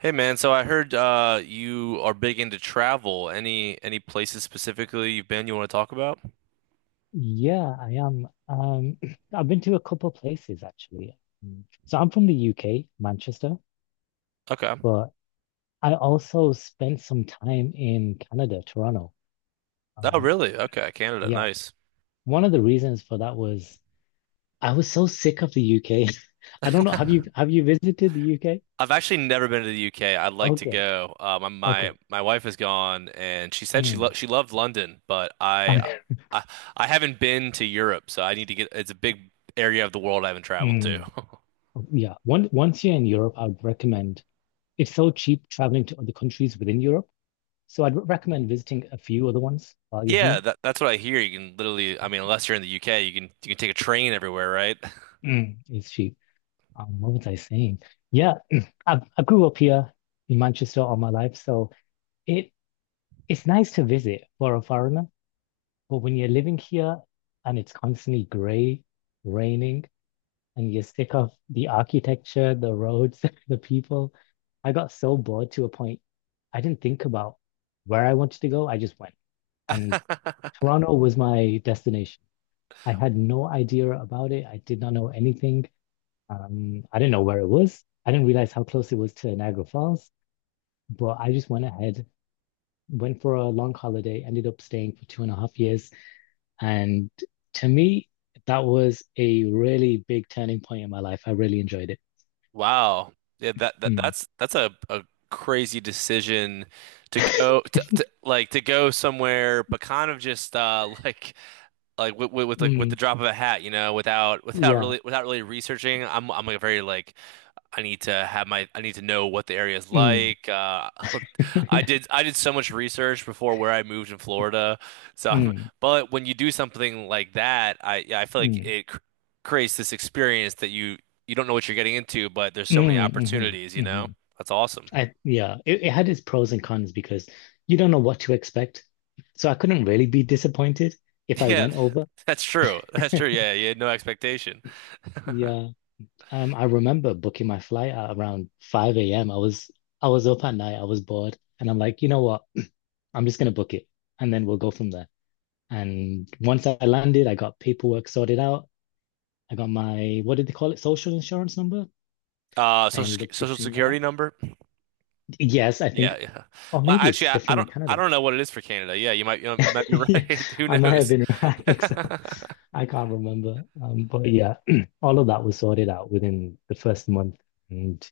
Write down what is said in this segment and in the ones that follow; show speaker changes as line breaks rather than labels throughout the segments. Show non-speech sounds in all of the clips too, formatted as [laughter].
Hey man, so I heard you are big into travel. Any places specifically you want to talk about?
Yeah, I am. [clears throat] I've been to a couple places actually. Mm. So I'm from the UK, Manchester,
Okay.
but I also spent some time in Canada, Toronto.
Oh
Um,
really? Okay, Canada,
yeah,
nice.
one of the reasons for that was I was so sick of the UK. [laughs] I don't know. Have you visited the UK?
I've actually never been to the UK. I'd like to
Okay,
go. Uh, My my
okay.
my wife has gone and she said
Mm.
she loved London, but
[laughs]
I I haven't been to Europe, so I need to get it's a big area of the world I haven't traveled to.
Mm.
[laughs]
Yeah. Once you're in Europe, I would recommend it's so cheap traveling to other countries within Europe. So I'd recommend visiting a few other ones while you're here.
Yeah, that's what I hear. You can literally, I mean, unless you're in the UK, you can take a train everywhere, right?
Mm, it's cheap. What was I saying? Yeah, [clears throat] I grew up here in Manchester all my life, so it it's nice to visit for a foreigner. But when you're living here and it's constantly grey, raining, and you're sick of the architecture, the roads, [laughs] the people, I got so bored to a point I didn't think about where I wanted to go. I just went, and Toronto was my destination. I had no idea about it. I did not know anything. I didn't know where it was. I didn't realize how close it was to Niagara Falls, but I just went ahead, went for a long holiday, ended up staying for 2.5 years. And to me, that was a really big turning point in my life. I really enjoyed it.
Wow. Yeah, that, that
Mm.
that's that's a, a crazy decision to
[laughs]
go to like to go somewhere, but kind of just [laughs] like with, with like with the
Mm.
drop of a hat, you know, without without
Yeah.
really without really researching. I'm like a very I need to have my I need to know what the area is
Mm.
like. [laughs]
[laughs]
I
Yeah.
did I did so much research before where I moved in Florida. So,
Mm.
but when you do something like that, I yeah, I feel like
Mm.
it cr creates this experience that you don't know what you're getting into, but there's so many
Mm,
opportunities, you
hmm, hmm.
know? That's awesome. [laughs]
Yeah, it had its pros and cons because you don't know what to expect. So I couldn't really be disappointed if I
Yeah,
went over.
that's true. That's
[laughs]
true. Yeah, you had no expectation. [laughs]
Yeah. I remember booking my flight at around 5 a.m. I was up at night, I was bored, and I'm like, you know what? I'm just gonna book it and then we'll go from there. And once I landed, I got paperwork sorted out. I got my, what did they call it? Social insurance number. I ended up
Social
fixing
security
that.
number?
Yes, I think,
Yeah, yeah.
or
Well,
maybe
actually,
it's
I, I
different in
don't I
Canada.
don't know what it is for Canada. Yeah, you might be
[laughs] Yeah,
right. [laughs] Who
I might have
knows?
been [laughs] right. I think so.
[laughs]
I can't remember. But yeah, [clears throat] all of that was sorted out within the first month. And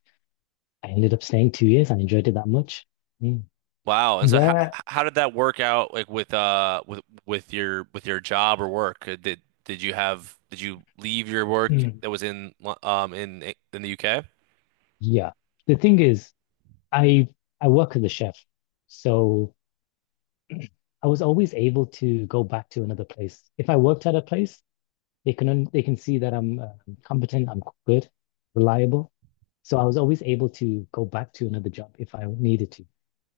I ended up staying 2 years. I enjoyed it that much. Mm.
Wow. And so how
Where,
how did that work out like with with your with your job or work? Did you have did you leave your work
mm,
that was in in the UK?
yeah. The thing is, I I work as a chef, so I was always able to go back to another place. If I worked at a place, they can see that I'm competent, I'm good, reliable. So I was always able to go back to another job if I needed to.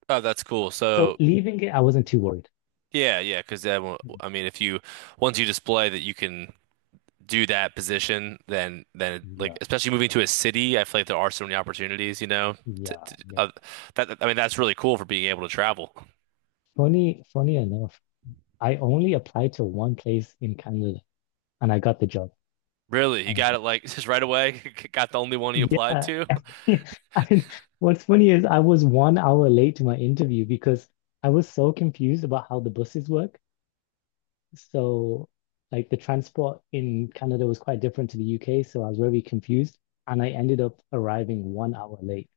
Oh, that's cool.
So
So
leaving it, I wasn't too worried.
yeah, yeah, 'cause then
Mm.
I mean if you once you display that you can do that position, then like
Yeah,
especially moving to a city, I feel like there are so many opportunities, you know.
yeah,
To,
yeah.
that I mean that's really cool for being able to travel.
Funny enough, I only applied to one place in Canada and I got the job.
Really, you got
Um,
it like [laughs] just right away. [laughs] Got the only one you applied
yeah.
to.
Yeah, [laughs] I mean, what's funny is I was 1 hour late to my interview because I was so confused about how the buses work. So, like, the transport in Canada was quite different to the UK. So, I was very confused. And I ended up arriving 1 hour late.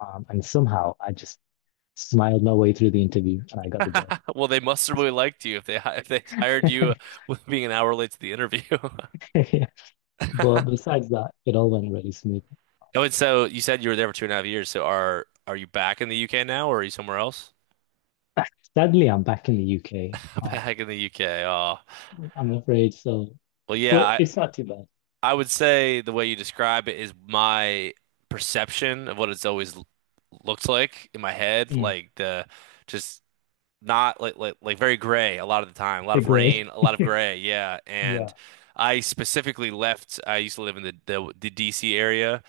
And somehow I just smiled my way through the interview and I got the job.
[laughs] Well, they must have really liked you if they hired you
[laughs]
with being an hour late to the interview. [laughs]
Yeah. But besides that, it all went really smooth.
Oh, and so you said you were there for two and a half years. So are you back in the UK now, or are you somewhere else?
[laughs] Sadly, I'm back in the UK.
[laughs]
Um,
Back in the UK. Oh,
I'm afraid so,
well, yeah.
but it's not too bad.
I would say the way you describe it is my perception of what it's always looked like in my head,
Mm,
like the just not like very gray a lot of the time, a lot
the
of
grey.
rain, a lot of gray. Yeah,
[laughs]
and
Yeah.
I specifically left. I used to live in the DC area,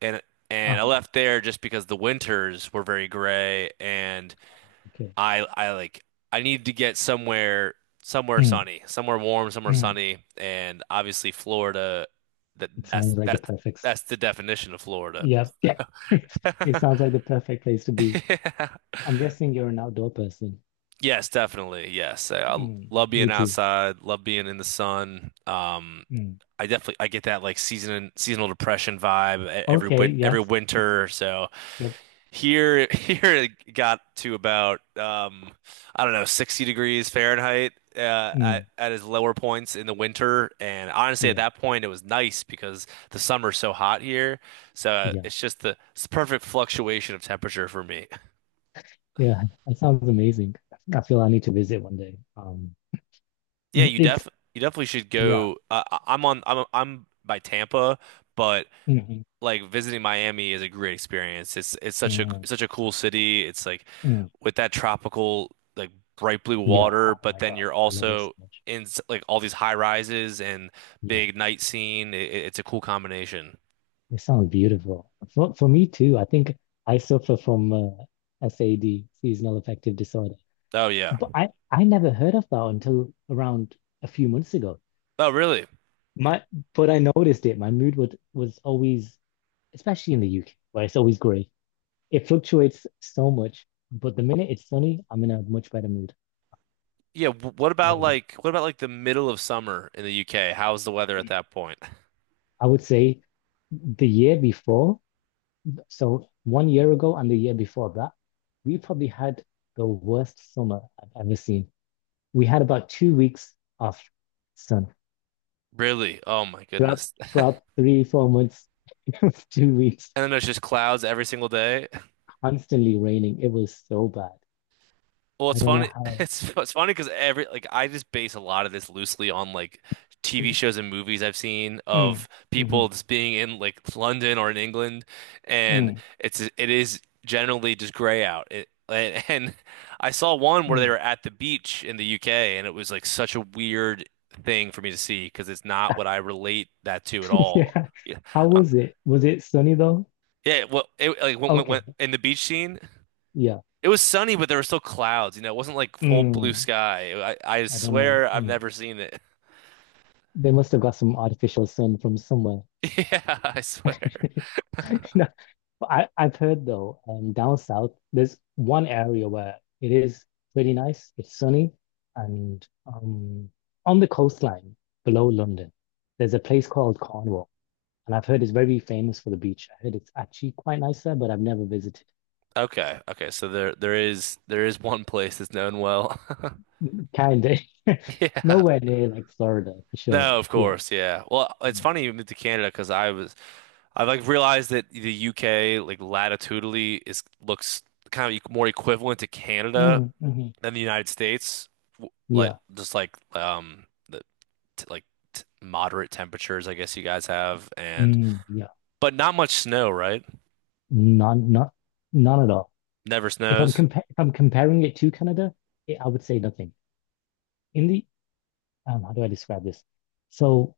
and I
Uh-huh.
left there just because the winters were very gray and
Okay.
I I like I needed to get somewhere somewhere
Mm,
sunny, somewhere warm, somewhere
mm.
sunny, and obviously Florida that
It
that's
sounds like the
that's
perfect.
that's the definition of Florida.
Yep. [laughs] Yeah. It sounds
[laughs]
like the perfect place to be.
Yeah.
I'm guessing you're an outdoor person.
Yes, definitely. Yes. I
Mm,
love
me
being
too.
outside, love being in the sun. Um,
Mm.
I get that like seasonal depression vibe e- every
Okay.
win every
Yes.
winter. So
Yep.
here, [laughs] here it got to about I don't know, 60 degrees Fahrenheit
Mm.
at its lower points in the winter. And honestly, at
Yeah.
that point, it was nice because the summer's so hot here. So
Yeah.
it's just the it's the perfect fluctuation of temperature for me.
Yeah. [laughs] That sounds amazing. I feel I need to visit one day. Um,
Yeah,
m-
you
it's
def you definitely should
yeah.
go. I'm I'm by Tampa, but
Mm-hmm.
like visiting Miami is a great experience. It's
Mm-hmm.
such a cool city. It's like
Mm.
with that tropical like bright blue
Yeah.
water,
Oh
but
my
then
God.
you're
I love it so
also
much.
in like all these high rises and
Yeah.
big night scene. It's a cool combination.
It sounds beautiful. For me too. I think I suffer from SAD, seasonal affective disorder.
Oh yeah.
But I never heard of that until around a few months ago.
Oh really?
My, but I noticed it. My mood would was always, especially in the UK, where it's always grey. It fluctuates so much, but the minute it's sunny, I'm in a much better mood.
Yeah.
Or the-
What about like the middle of summer in the UK? How's the weather at that point? [laughs]
I would say the year before, so 1 year ago and the year before that, we probably had the worst summer I've ever seen. We had about 2 weeks of sun
Really? Oh my
throughout
goodness.
throughout three, 4 months, [laughs] 2 weeks,
[laughs] And then there's just clouds every single day.
constantly raining. It was so bad.
Well,
I
it's
don't know
funny. [laughs]
how.
It's funny because every like I just base a lot of this loosely on like TV shows and movies I've seen
Mm,
of
mm,
people just being in like London or in England, and
mm,
it is generally just gray out. [laughs] And I saw one where they
mm.
were at the beach in the UK, and it was like such a weird thing for me to see because it's not what I relate that to at
[laughs]
all.
Yeah.
Yeah,
How
uh,
was it? Was it sunny though?
yeah. Well, it, like
Okay.
in the beach scene.
Yeah.
It was sunny, but there were still clouds. You know, it wasn't like full blue
Mm.
sky. I
I don't know.
swear I've
Mm.
never seen it. [laughs]
They must have got some artificial sun from somewhere.
Yeah, I swear.
[laughs] No, but I've heard though, down south, there's one area where it is pretty nice. It's sunny, and on the coastline below London, there's a place called Cornwall. And I've heard it's very famous for the beach. I heard it's actually quite nice there, but I've never visited.
Okay, okay. So there is one place that's known well.
Kind of
[laughs]
[laughs]
Yeah.
nowhere near like Florida for sure.
No,
But
of
yeah.
course. Yeah. Well, it's funny you moved to Canada because I like realized that the UK like latitudinally is looks kind of more equivalent to Canada
Mm, mhm.
than the United States. Like
Yeah.
just like the, t like t moderate temperatures, I guess you guys have, and
Mm, yeah.
but not much snow, right?
None, not, none at all.
Never snows.
If I'm comparing it to Canada, it, I would say nothing. In the, how do I describe this? So,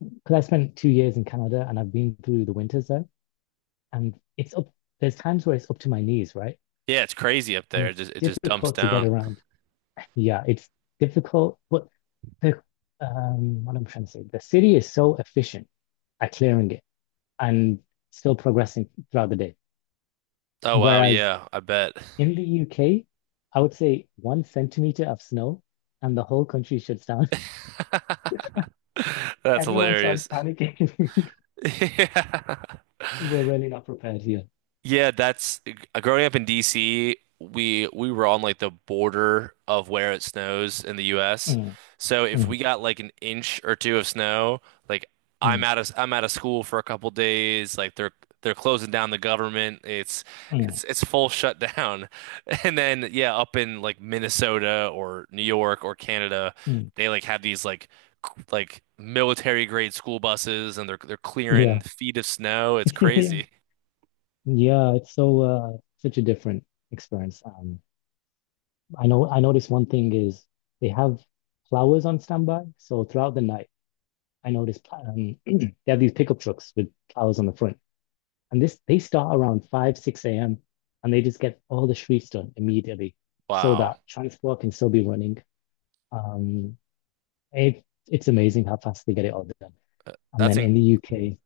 because I spent 2 years in Canada and I've been through the winters there, and there's times where it's up to my knees, right?
Yeah, it's crazy up
And
there.
it's
It just dumps
difficult to get
down.
around. Yeah, it's difficult. But the what I'm trying to say, the city is so efficient at clearing it and still progressing throughout the day.
Oh wow,
Whereas
yeah, I bet.
in the UK, I would say 1 centimeter of snow and the whole country shuts down.
[laughs]
[laughs]
That's
Everyone starts
hilarious.
panicking.
[laughs] Yeah.
[laughs] We're really not prepared here.
Yeah, that's growing up in DC, we were on like the border of where it snows in the US.
Mm,
So if
mm,
we got like an inch or two of snow, like
mm,
I'm out of school for a couple days, like they're closing down the government.
mm,
It's full shutdown. [laughs] And then yeah, up in like Minnesota or New York or Canada,
mm.
they like have these like like military grade school buses and they're
Yeah.
clearing feet of snow. It's crazy.
[laughs] Yeah, it's so such a different experience. I know I noticed one thing is they have flowers on standby. So throughout the night, I noticed [clears throat] they have these pickup trucks with flowers on the front. And this they start around 5, 6 a.m. and they just get all the streets done immediately so that
Wow.
transport can still be running. Um, it's amazing how fast they get it all done. And
That's
then
in
in the UK,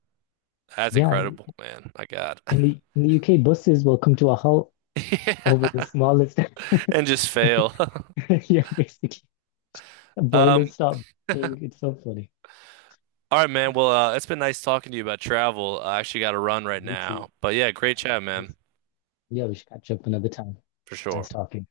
that's
yeah,
incredible, man. My God. [laughs]
in the UK, buses will come to a halt over the
Yeah.
smallest. [laughs]
And just fail. [laughs]
It's, [laughs] yeah, basically, boilers
Um,
stop being. It's so funny.
all right, man. Well, it's been nice talking to you about travel. I actually got to run right
You too.
now. But yeah, great
I know.
chat, man.
Yeah, we should catch up another time.
For sure.
Nice talking.